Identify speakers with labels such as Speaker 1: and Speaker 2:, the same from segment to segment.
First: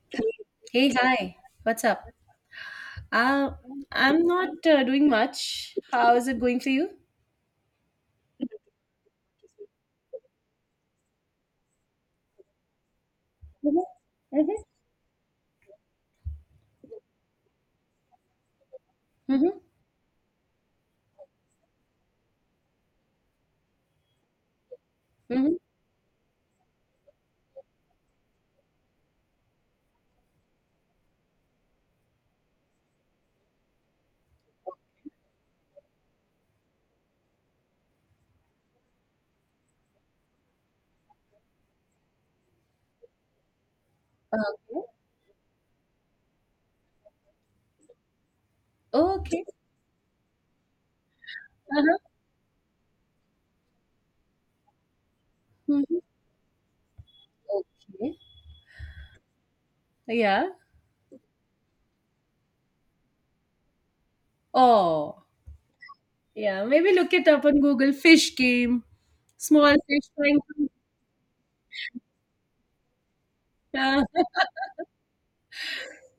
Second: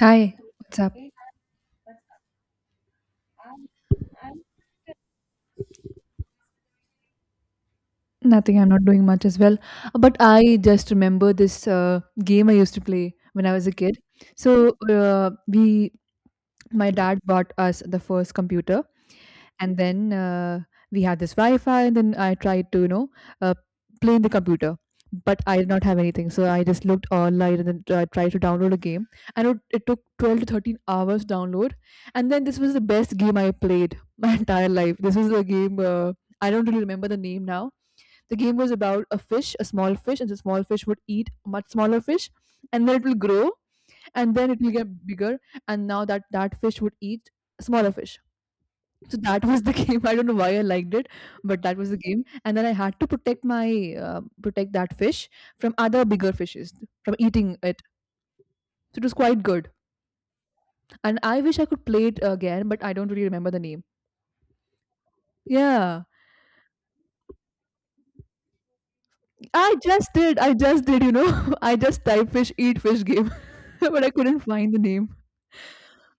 Speaker 1: Hi, what's up?
Speaker 2: Hey, hi. What's up? Uh, I'm not doing much. How is it going for you?
Speaker 1: Nothing, I'm not doing much as well. But I just remember this game I used to play when I was a
Speaker 2: Mm-hmm.
Speaker 1: kid.
Speaker 2: Mm-hmm.
Speaker 1: So my dad bought us the first computer,
Speaker 2: Mm-hmm.
Speaker 1: and then we had this Wi-Fi. And then I tried to, uh, play in the computer, but I
Speaker 2: Mm-hmm.
Speaker 1: did not have anything. So I just looked online and then tried to download a game. And it took 12 to 13 hours to download. And then this was the best game I played my entire life. This was a game. I don't really remember the name now. The game was about a fish, a small fish, and the small fish would eat a much smaller fish, and then it will grow, and then it will
Speaker 2: Okay.
Speaker 1: get bigger, and now that fish would eat a smaller fish. So that
Speaker 2: Okay.
Speaker 1: was the game. I don't know why I liked it, but that was the
Speaker 2: Uh-huh.
Speaker 1: game. And then I had to protect my protect that fish from
Speaker 2: Mm-hmm.
Speaker 1: other bigger fishes from eating it.
Speaker 2: Okay.
Speaker 1: So it was quite good.
Speaker 2: Yeah.
Speaker 1: And I wish I could play it again, but I don't really remember the name.
Speaker 2: Oh,
Speaker 1: Yeah,
Speaker 2: yeah. Maybe look it up on Google. Fish game. Small
Speaker 1: I
Speaker 2: fish
Speaker 1: just did.
Speaker 2: trying
Speaker 1: I
Speaker 2: to.
Speaker 1: just did. I just type fish eat fish game, but I couldn't find the name.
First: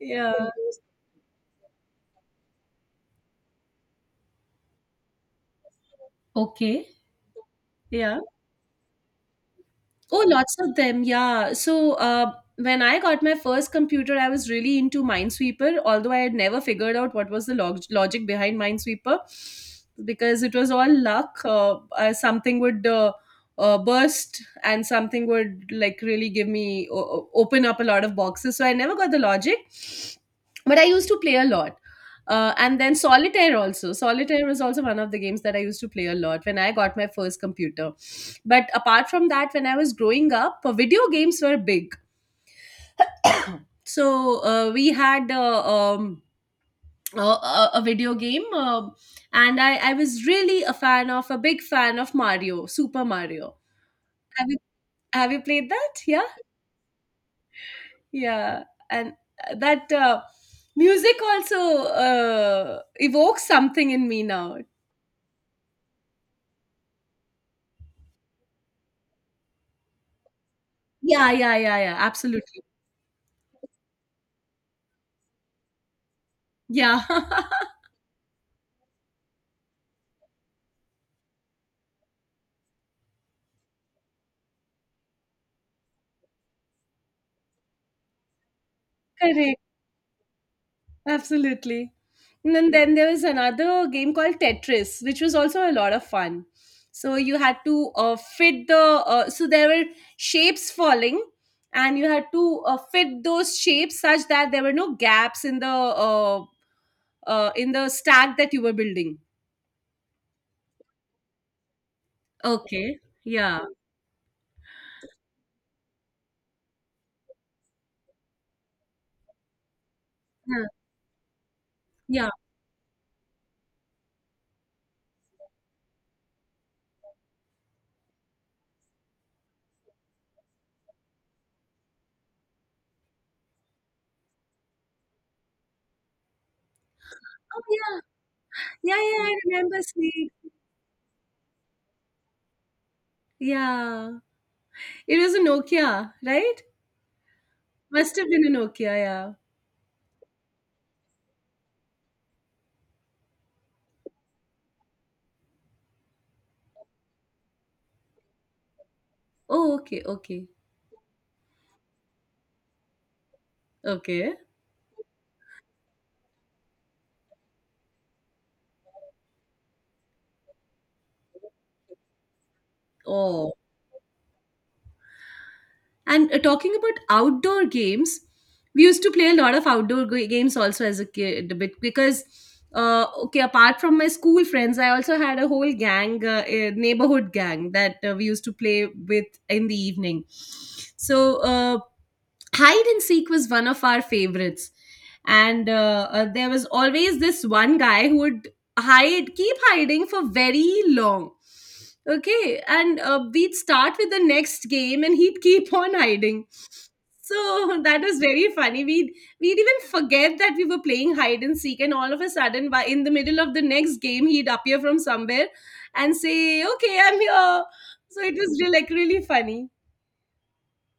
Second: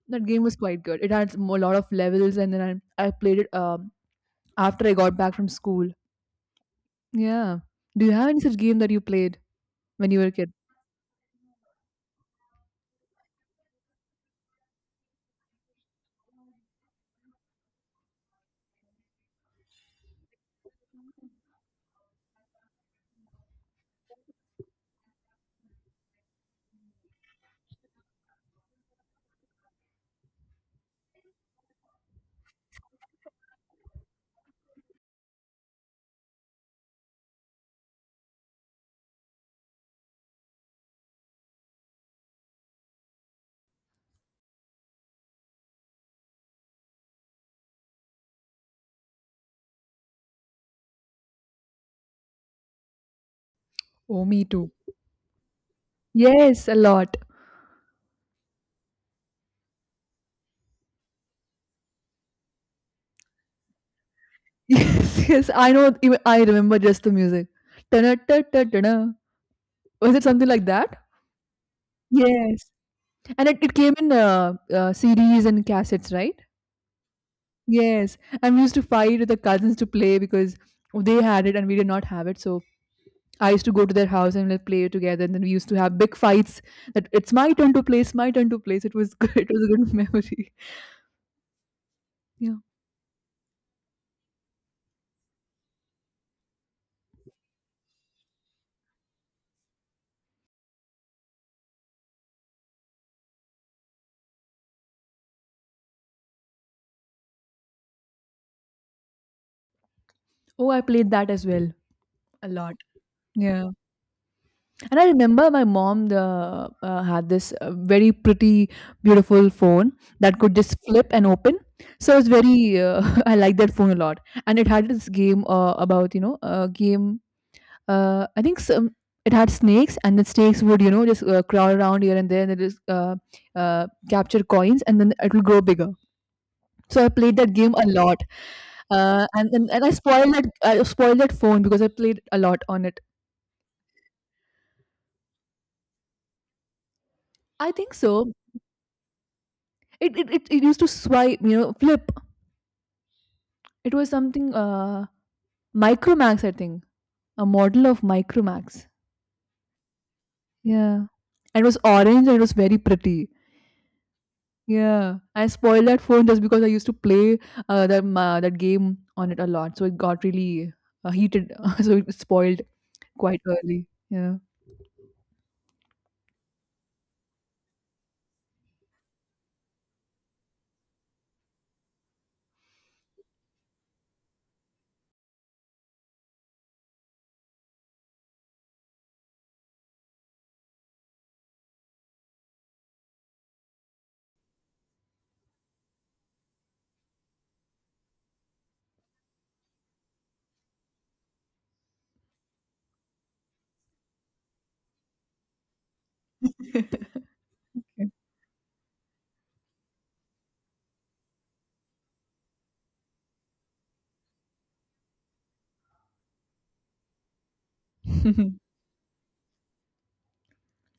Speaker 1: That game
Speaker 2: Yeah.
Speaker 1: was quite good. It had a lot of levels, and then I played it after I got back from school.
Speaker 2: Okay.
Speaker 1: Yeah. Do you
Speaker 2: Yeah.
Speaker 1: have any such game that you played when you
Speaker 2: Oh,
Speaker 1: were a kid?
Speaker 2: lots of them. Yeah. So when I got my first computer, I was really into Minesweeper, although I had never figured out what was the logic behind Minesweeper, because it was all luck. Something would burst and something would like really give me open up a lot of boxes. So I never got the logic, but I used to play a lot. And then solitaire was also one of the games that I used to play a lot when I got my first computer. But apart from that, when I was growing up, video games were big. So we had um, a video game, and I was really a big fan of Mario, Super Mario.
Speaker 1: Oh, me
Speaker 2: Have you
Speaker 1: too.
Speaker 2: have you played that? Yeah,
Speaker 1: Yes, a lot.
Speaker 2: yeah, and that music also evokes something in me now.
Speaker 1: Yes, yes. I know. Even I remember just the music. Dunna, ta, ta, dunna. Was it something like that?
Speaker 2: Yeah, yeah, yeah, yeah.
Speaker 1: Yes.
Speaker 2: Absolutely.
Speaker 1: And it came in CDs and cassettes, right?
Speaker 2: Yeah.
Speaker 1: Yes. And we used to fight with the cousins to play because they had it and we did not have it. So I used to go to their house and we play together, and then we used to have big fights. That it's my turn to play, my turn to play. It was good. It
Speaker 2: Correct.
Speaker 1: was a good memory.
Speaker 2: Absolutely. And
Speaker 1: Yeah.
Speaker 2: then then there was another game called Tetris, which was also a lot of fun. So you had to so there were shapes falling, and you had to fit those shapes such that there were no gaps in the stack that you were building.
Speaker 1: Oh, I played that as well a lot.
Speaker 2: Okay. Yeah.
Speaker 1: Yeah. And I remember my mom had this very pretty, beautiful phone that could
Speaker 2: Yeah.
Speaker 1: just flip and open. So it's
Speaker 2: Yeah.
Speaker 1: very. I like that phone a lot, and it had this game about you know a game I think some it had snakes, and the snakes would, you know, just crawl around here and there, and it just capture coins, and then it will grow bigger. So I played that
Speaker 2: Oh
Speaker 1: game a
Speaker 2: yeah.
Speaker 1: lot,
Speaker 2: Yeah. Yeah. I
Speaker 1: and, and
Speaker 2: remember
Speaker 1: and
Speaker 2: seeing.
Speaker 1: I spoiled that phone because I played a lot on it.
Speaker 2: Yeah. It was a Nokia, right?
Speaker 1: I think
Speaker 2: Must have
Speaker 1: so.
Speaker 2: been a Nokia. Yeah.
Speaker 1: It used to swipe, you know, flip. It was something Micromax, I think, a model of Micromax.
Speaker 2: Oh. Okay. Okay.
Speaker 1: Yeah, and it was orange and it was very pretty.
Speaker 2: Okay.
Speaker 1: Yeah, I spoiled that phone just because I used to play that game on it a lot, so it got really heated, so it spoiled quite
Speaker 2: Oh,
Speaker 1: early. Yeah.
Speaker 2: and talking about outdoor games, we used to play a lot of outdoor games also as a kid, a bit because okay, apart from my school friends, I also had a whole gang, a neighborhood gang that we used to play with in the evening. So hide and seek was one of our favorites, and there was always this one guy who would hide keep hiding for very long. Okay. And we'd start with the next game and he'd keep on hiding, so that
Speaker 1: Okay.
Speaker 2: was very funny. We'd even forget that we were playing hide and seek, and all of a sudden by in the middle of the next game he'd appear from somewhere and say, okay, I'm here. So it was really, like really funny.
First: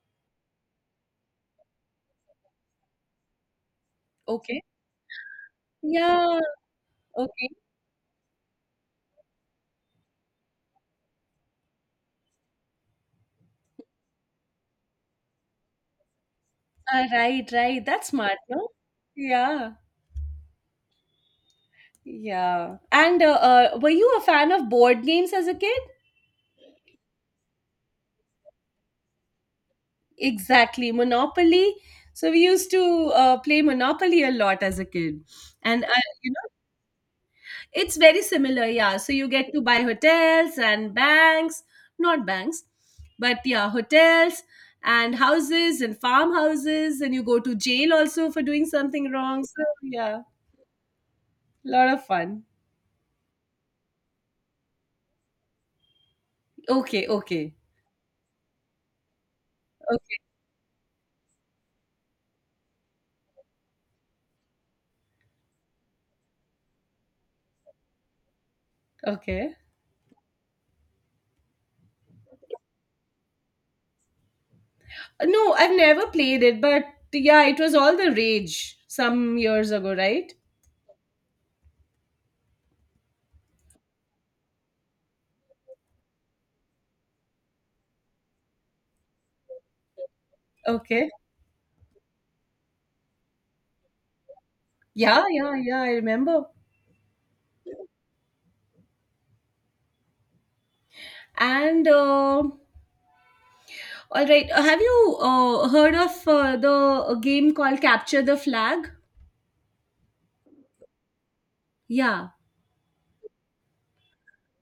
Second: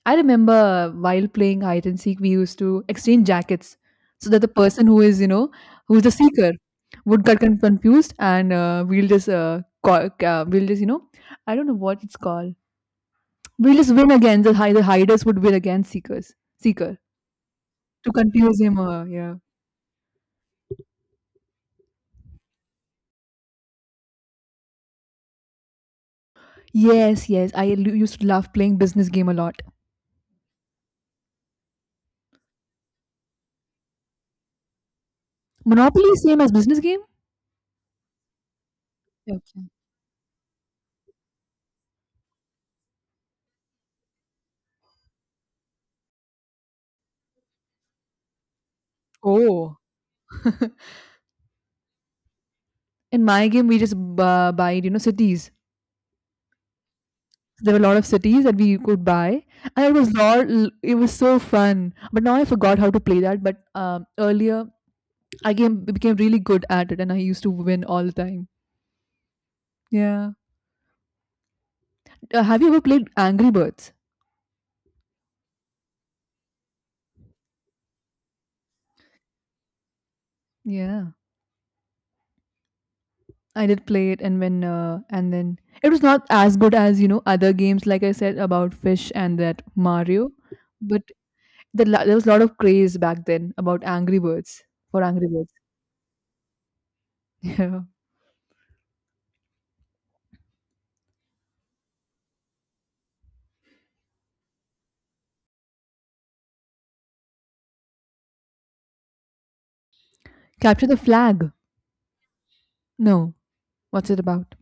Speaker 1: I remember while playing hide and seek, we used to exchange jackets so that the
Speaker 2: Okay.
Speaker 1: person who is, you know, who's the
Speaker 2: Yeah.
Speaker 1: seeker would get
Speaker 2: Okay.
Speaker 1: confused, and we'll just, you know, I don't know what it's called. We'll just win against the hiders would win against seeker
Speaker 2: Right, right, that's
Speaker 1: to
Speaker 2: smart,
Speaker 1: confuse
Speaker 2: no?
Speaker 1: him. Yeah.
Speaker 2: Yeah, yeah. And were you a fan of board games as a kid?
Speaker 1: Yes, yes. Used to love playing business game a lot.
Speaker 2: Exactly, Monopoly. So we used to play Monopoly a lot as a kid, and
Speaker 1: Monopoly is
Speaker 2: you
Speaker 1: same
Speaker 2: know
Speaker 1: as business game?
Speaker 2: it's very similar. Yeah, so you get to
Speaker 1: Okay.
Speaker 2: buy hotels and banks, not banks, but yeah, hotels and houses and farmhouses, and you go to jail also for doing something wrong. So
Speaker 1: Oh.
Speaker 2: yeah, lot of fun.
Speaker 1: In my game, we just buy, you know, cities.
Speaker 2: Okay, okay,
Speaker 1: There were a lot of cities that we could buy, and it was
Speaker 2: okay,
Speaker 1: lot. It was so fun. But now I forgot how to play that. But earlier, became really good at it, and I used to win all the time.
Speaker 2: okay.
Speaker 1: Yeah. Have you ever played Angry Birds?
Speaker 2: No, I've never played it, but yeah, it was all the rage some years ago, right?
Speaker 1: Yeah. I did play it, and when and then it was not as good as, you know, other games, like I said about Fish and that Mario, but
Speaker 2: Okay.
Speaker 1: there was a lot of craze back then about
Speaker 2: Yeah,
Speaker 1: Angry Birds.
Speaker 2: yeah, yeah, I remember.
Speaker 1: Yeah.
Speaker 2: And all right, have you heard of the game called Capture the Flag?
Speaker 1: Capture the Flag.
Speaker 2: Yeah.
Speaker 1: No, what's it about?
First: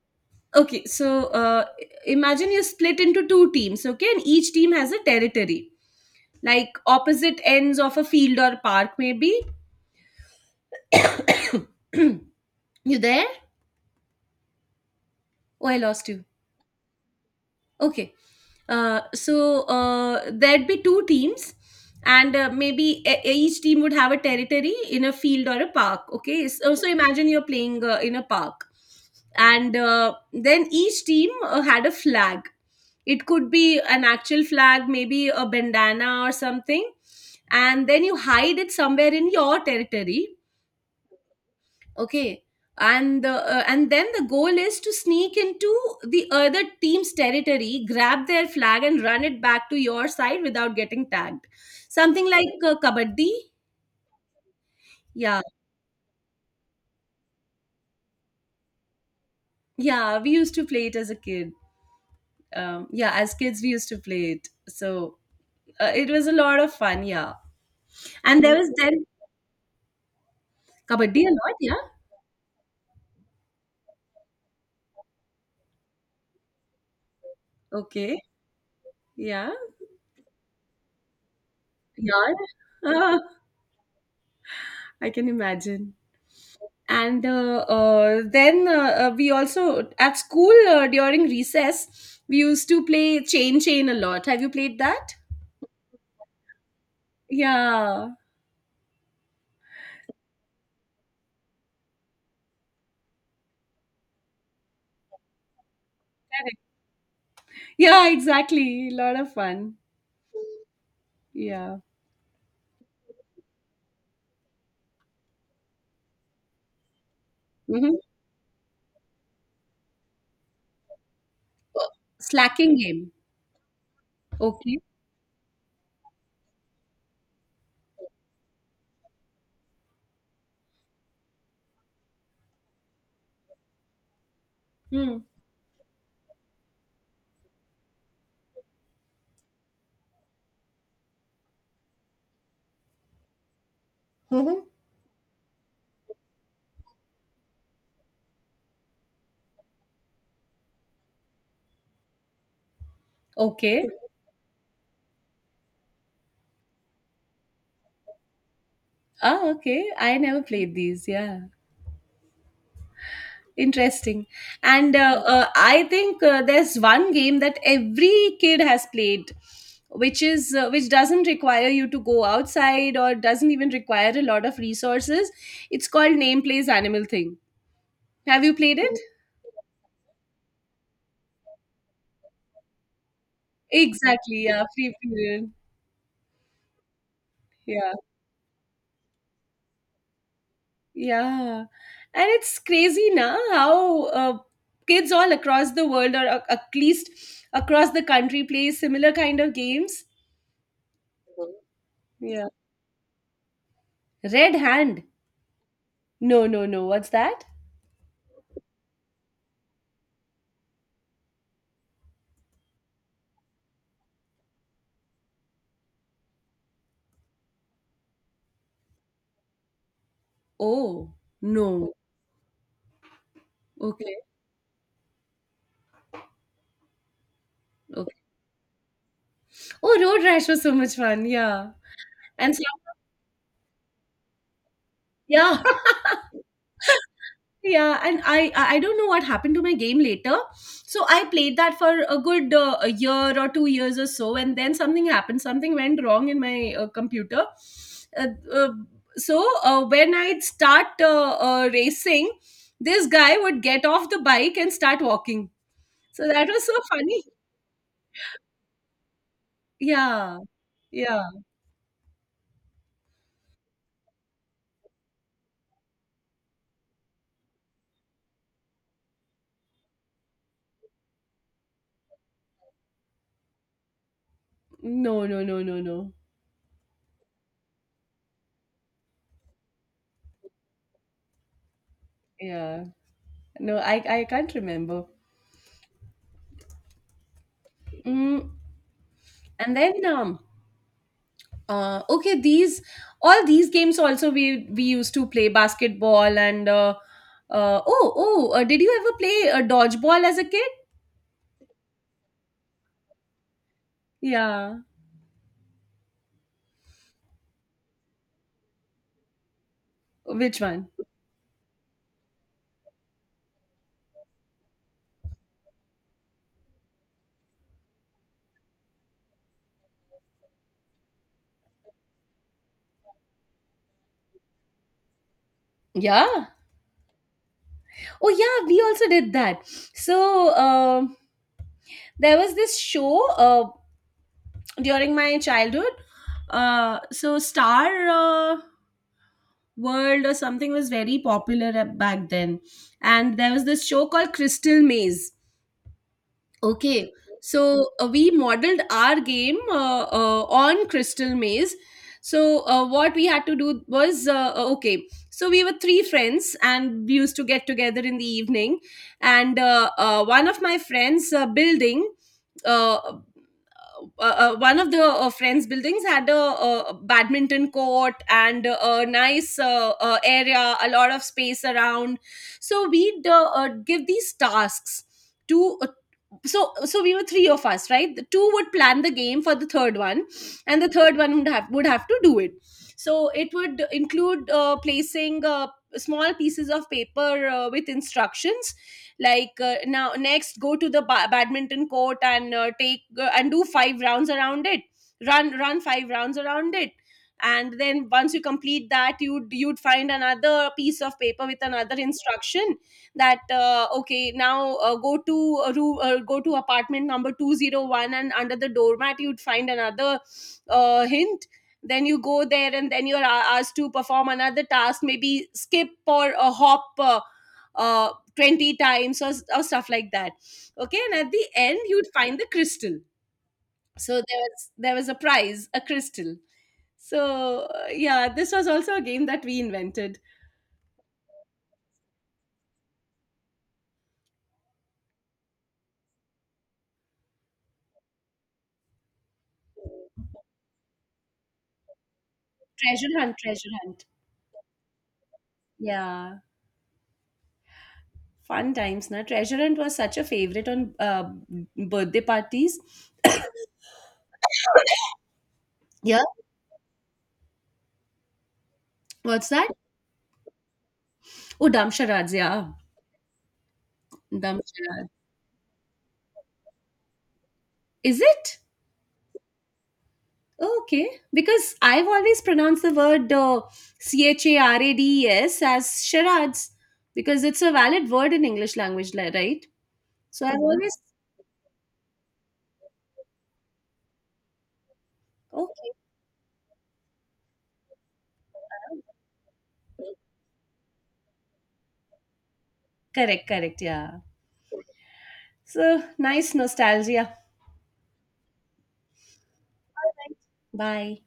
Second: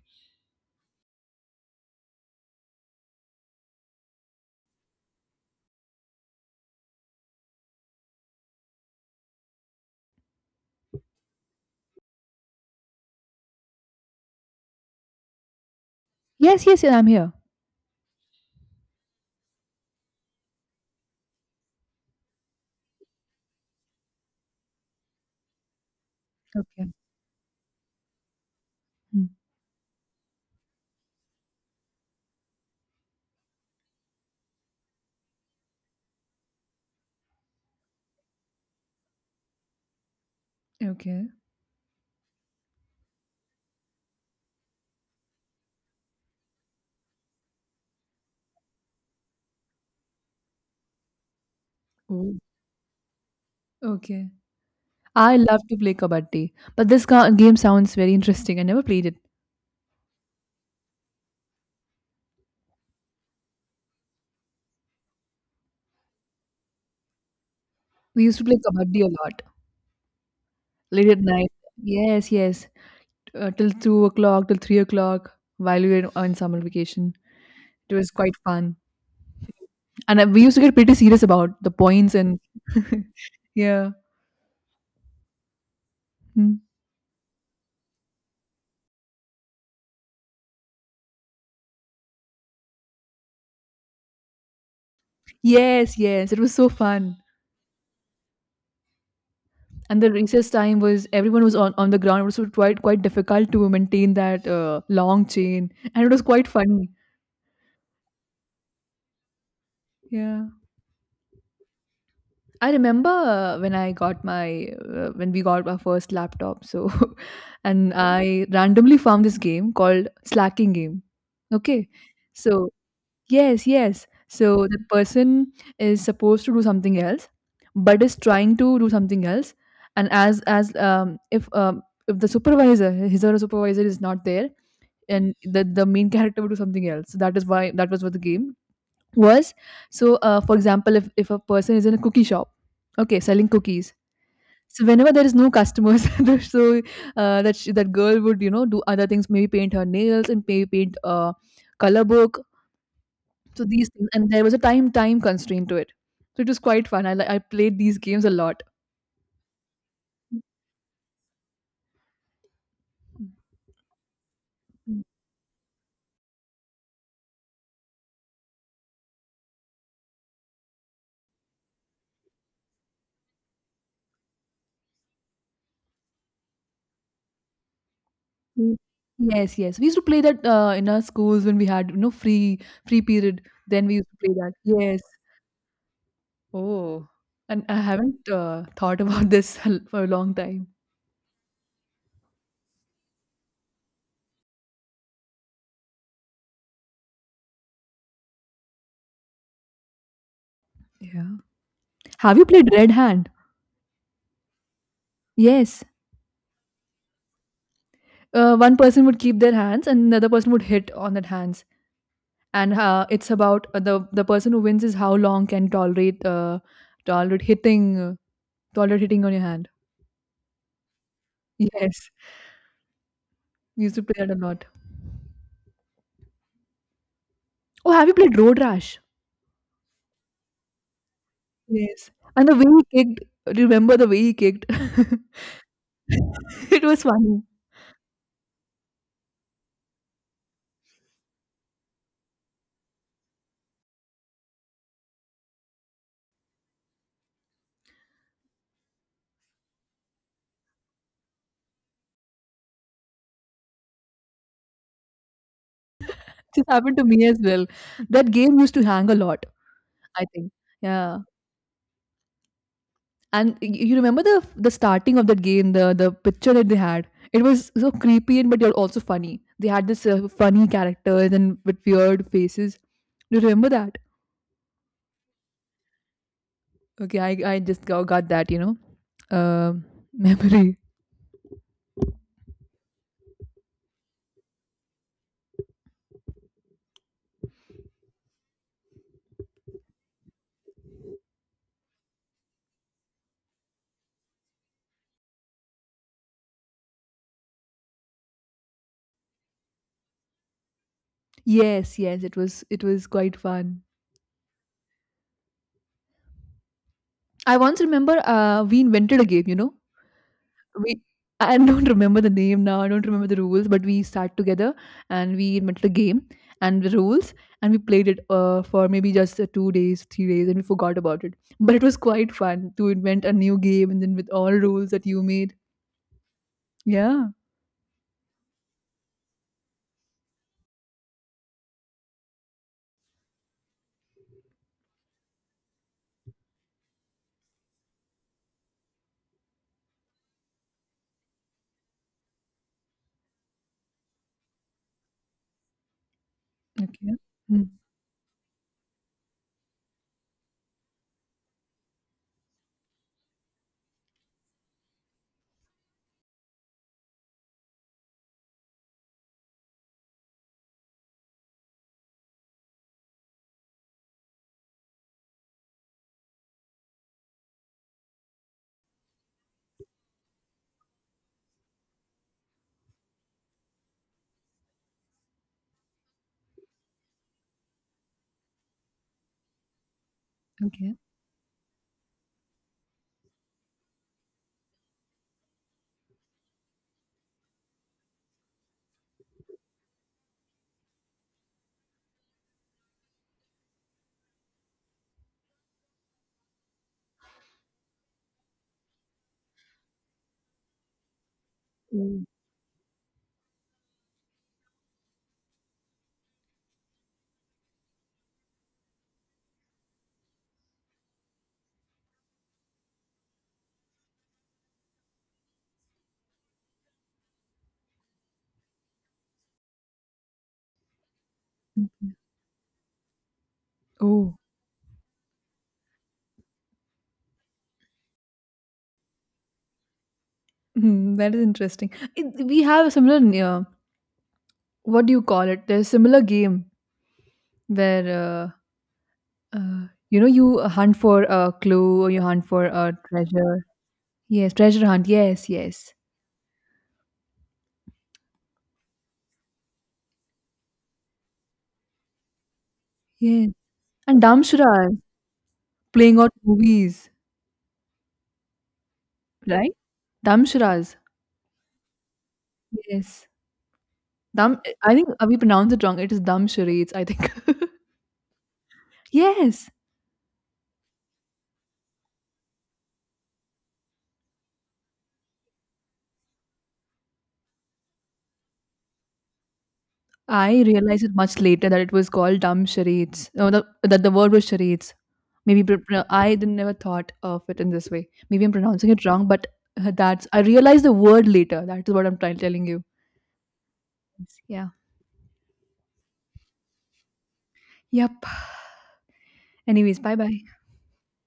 Speaker 2: Okay, so imagine you're split into two teams, okay, and each team has a territory, like opposite ends of a field or park, maybe. You there? Oh, I lost you.
Speaker 1: Yes, yes, yeah, I'm here.
Speaker 2: Okay. So there'd be two teams, and maybe each team would have a territory in a field or a park. Okay, so,
Speaker 1: Okay.
Speaker 2: imagine you're playing in a park.
Speaker 1: Hmm.
Speaker 2: And then each team had a flag. It could be an actual flag, maybe a bandana or something, and then you hide it somewhere in your territory.
Speaker 1: Okay.
Speaker 2: Okay. And then the goal is to sneak into the other team's territory, grab their flag, and run it back to your side without getting tagged, something
Speaker 1: Oh.
Speaker 2: like kabaddi.
Speaker 1: Okay. I
Speaker 2: Yeah,
Speaker 1: love to play kabaddi, but this game sounds very interesting. I never played it.
Speaker 2: yeah, we used to play it as a kid. Yeah, as kids we used to play it, so it was a lot of fun. Yeah.
Speaker 1: We used
Speaker 2: And
Speaker 1: to play
Speaker 2: there was
Speaker 1: kabaddi
Speaker 2: then
Speaker 1: a lot late at
Speaker 2: kabaddi a
Speaker 1: night.
Speaker 2: lot. Yeah.
Speaker 1: Yes, yes. Till 2 o'clock, till 3 o'clock while we were on summer vacation. It was
Speaker 2: Okay.
Speaker 1: quite fun,
Speaker 2: Yeah,
Speaker 1: and we used to get pretty serious about the points
Speaker 2: yeah.
Speaker 1: and
Speaker 2: Ah,
Speaker 1: yeah.
Speaker 2: I can imagine.
Speaker 1: Mm.
Speaker 2: And then we also at school during recess we used to play chain chain a lot. Have you played that?
Speaker 1: Yes, yes, it was so fun.
Speaker 2: Yeah.
Speaker 1: And the recess time was everyone was on the ground. It was so quite difficult to maintain that long chain, and it was quite
Speaker 2: Correct.
Speaker 1: funny.
Speaker 2: Yeah, exactly, a lot of fun.
Speaker 1: Yeah.
Speaker 2: Yeah.
Speaker 1: I remember when we got our first laptop. So, and
Speaker 2: Hmm.
Speaker 1: I randomly found this game called Slacking Game. Okay, so
Speaker 2: Slacking game.
Speaker 1: Yes, yes. So the
Speaker 2: Okay.
Speaker 1: person is supposed to do something else, but is trying to do something else. And as if the supervisor, his or her supervisor is not there,
Speaker 2: Hmm.
Speaker 1: and the main character will do something else. So that is why that was what the game was. So for example, if a person is in a cookie shop, okay, selling cookies.
Speaker 2: Hmm.
Speaker 1: So whenever there is no customers, that that girl would, you know, do other things, maybe paint her nails and maybe paint a color book, so these
Speaker 2: Okay.
Speaker 1: things, and there was a time constraint to it. So it was quite fun. I played these games a lot.
Speaker 2: Ah, okay, I never played these. Yeah. Interesting. And
Speaker 1: Mm.
Speaker 2: I think there's one game that every kid has played, which is which doesn't require you to go outside or doesn't even require a lot of resources. It's called Name Plays Animal Thing. Have you
Speaker 1: Mm.
Speaker 2: played it?
Speaker 1: Yes, yes. We used to play that in our schools when we had, you know, free period. Then we used to play
Speaker 2: Exactly.
Speaker 1: that.
Speaker 2: Yeah. Free
Speaker 1: Yes.
Speaker 2: period.
Speaker 1: Oh, and I
Speaker 2: Yeah.
Speaker 1: haven't thought about this for a long time.
Speaker 2: Yeah. And it's crazy now how kids all across the world, or at least across the country, play similar kind of games.
Speaker 1: Yeah. Have you
Speaker 2: Yeah.
Speaker 1: played Red Hand?
Speaker 2: Red Hand.
Speaker 1: Yes.
Speaker 2: No, no, no. What's that?
Speaker 1: One person would keep their hands, and another person would hit on that hands. And it's about the person who wins is how long can tolerate hitting toilet hitting on your hand.
Speaker 2: Oh, no.
Speaker 1: Yes, we used to
Speaker 2: Okay,
Speaker 1: play that a lot. Oh, have you
Speaker 2: okay.
Speaker 1: played Road Rash?
Speaker 2: Oh, Road Rash was so much fun. Yeah.
Speaker 1: Yes. And
Speaker 2: And
Speaker 1: the
Speaker 2: so,
Speaker 1: way he kicked, remember the way he kicked?
Speaker 2: yeah.
Speaker 1: It was funny.
Speaker 2: Yeah, and I don't know what happened to my game later. So I played that for a good a year or 2 years or so, and then something happened. Something went wrong in my computer. Uh, uh, so when I'd start racing, this guy would get off the bike and start walking. So that
Speaker 1: This
Speaker 2: was so
Speaker 1: happened to
Speaker 2: funny.
Speaker 1: me as well. That game used to hang a lot, I
Speaker 2: Yeah.
Speaker 1: think. Yeah.
Speaker 2: Yeah.
Speaker 1: And y you remember the starting of that game, the picture that they had? It was so creepy and but yet also funny. They had this funny characters and with weird faces. Do you remember that?
Speaker 2: No, no, no, no, no.
Speaker 1: Okay, I just got that, you know, uh, memory.
Speaker 2: Yeah. No, I can't remember. Mm, and then okay, these all these games also we used to play basketball, and oh did you ever play dodgeball as a kid?
Speaker 1: Yes, yes, it was quite fun.
Speaker 2: Yeah.
Speaker 1: I once remember we invented a game, you know.
Speaker 2: Which one?
Speaker 1: We I don't remember the name now. I don't remember the rules, but we sat together and we invented a game and the rules and we played it for maybe just 2 days, 3 days, and we forgot about it. But it was quite fun to invent a new game and then with all rules that you made.
Speaker 2: Yeah.
Speaker 1: Yeah.
Speaker 2: Oh yeah, we also did that. So there was this show during my childhood. So Star World or something was very popular back then. And there was this show called Crystal Maze. Okay,
Speaker 1: Okay. Mm,
Speaker 2: so we modeled our game on Crystal Maze. So what we had to do was okay. So we were three friends, and we used to get together in the evening. And one of my friends' building, uh, uh, one of the friends' buildings had a badminton court and a nice area, a lot of space around. So we'd give these tasks to so we were three of us, right? The two would plan the game for the third one, and the
Speaker 1: okay.
Speaker 2: third one would have to do it. So it would include placing small pieces of paper with instructions, like now, next go to the badminton court and take and do five rounds around it. Run five rounds around it. And then once you complete that, you'd find another piece of paper with another
Speaker 1: Mm.
Speaker 2: instruction that okay, now go to a room go to apartment number 201, and under the doormat you'd find another hint. Then you go there, and then you're asked to perform another task, maybe skip or hop uh, 20 times, or stuff like that. Okay, and at the end
Speaker 1: Mm.
Speaker 2: you'd find the crystal. So
Speaker 1: Oh,
Speaker 2: there was a prize, a crystal. So yeah, this was also a game that we invented.
Speaker 1: mm, that is interesting. It, we have a similar. Uh, what do you call it? There's a similar game where you know you hunt for a clue or you hunt for a
Speaker 2: Treasure hunt,
Speaker 1: treasure.
Speaker 2: treasure hunt.
Speaker 1: Yes, treasure hunt. Yes, yes,
Speaker 2: Yeah. Fun times, na. Treasure Hunt was such a favorite on birthday parties.
Speaker 1: yes. And Damshuras playing
Speaker 2: Yeah.
Speaker 1: out movies,
Speaker 2: What's that?
Speaker 1: right? Damshuras.
Speaker 2: Oh, Damsharad. Yeah.
Speaker 1: Yes. Dam. I
Speaker 2: Damsharad.
Speaker 1: think we pronounce it wrong. It is Dam charades, I think.
Speaker 2: Is it?
Speaker 1: Yes.
Speaker 2: Okay. Because I've always pronounced the word Charades as Sharads, because it's a valid word in English language, right? So I've,
Speaker 1: I
Speaker 2: mhm, always.
Speaker 1: realized it much later that it was called Dam charades. No, the, that the word was charades. Maybe pr-
Speaker 2: Okay.
Speaker 1: pr- I didn't never thought of it in this way. Maybe I'm pronouncing it wrong, but that's I realized the word later. That is what I'm trying telling you.
Speaker 2: Correct, correct. Yeah.
Speaker 1: Yeah.
Speaker 2: So nice nostalgia.
Speaker 1: Yep. Anyways, bye bye.
Speaker 2: Bye.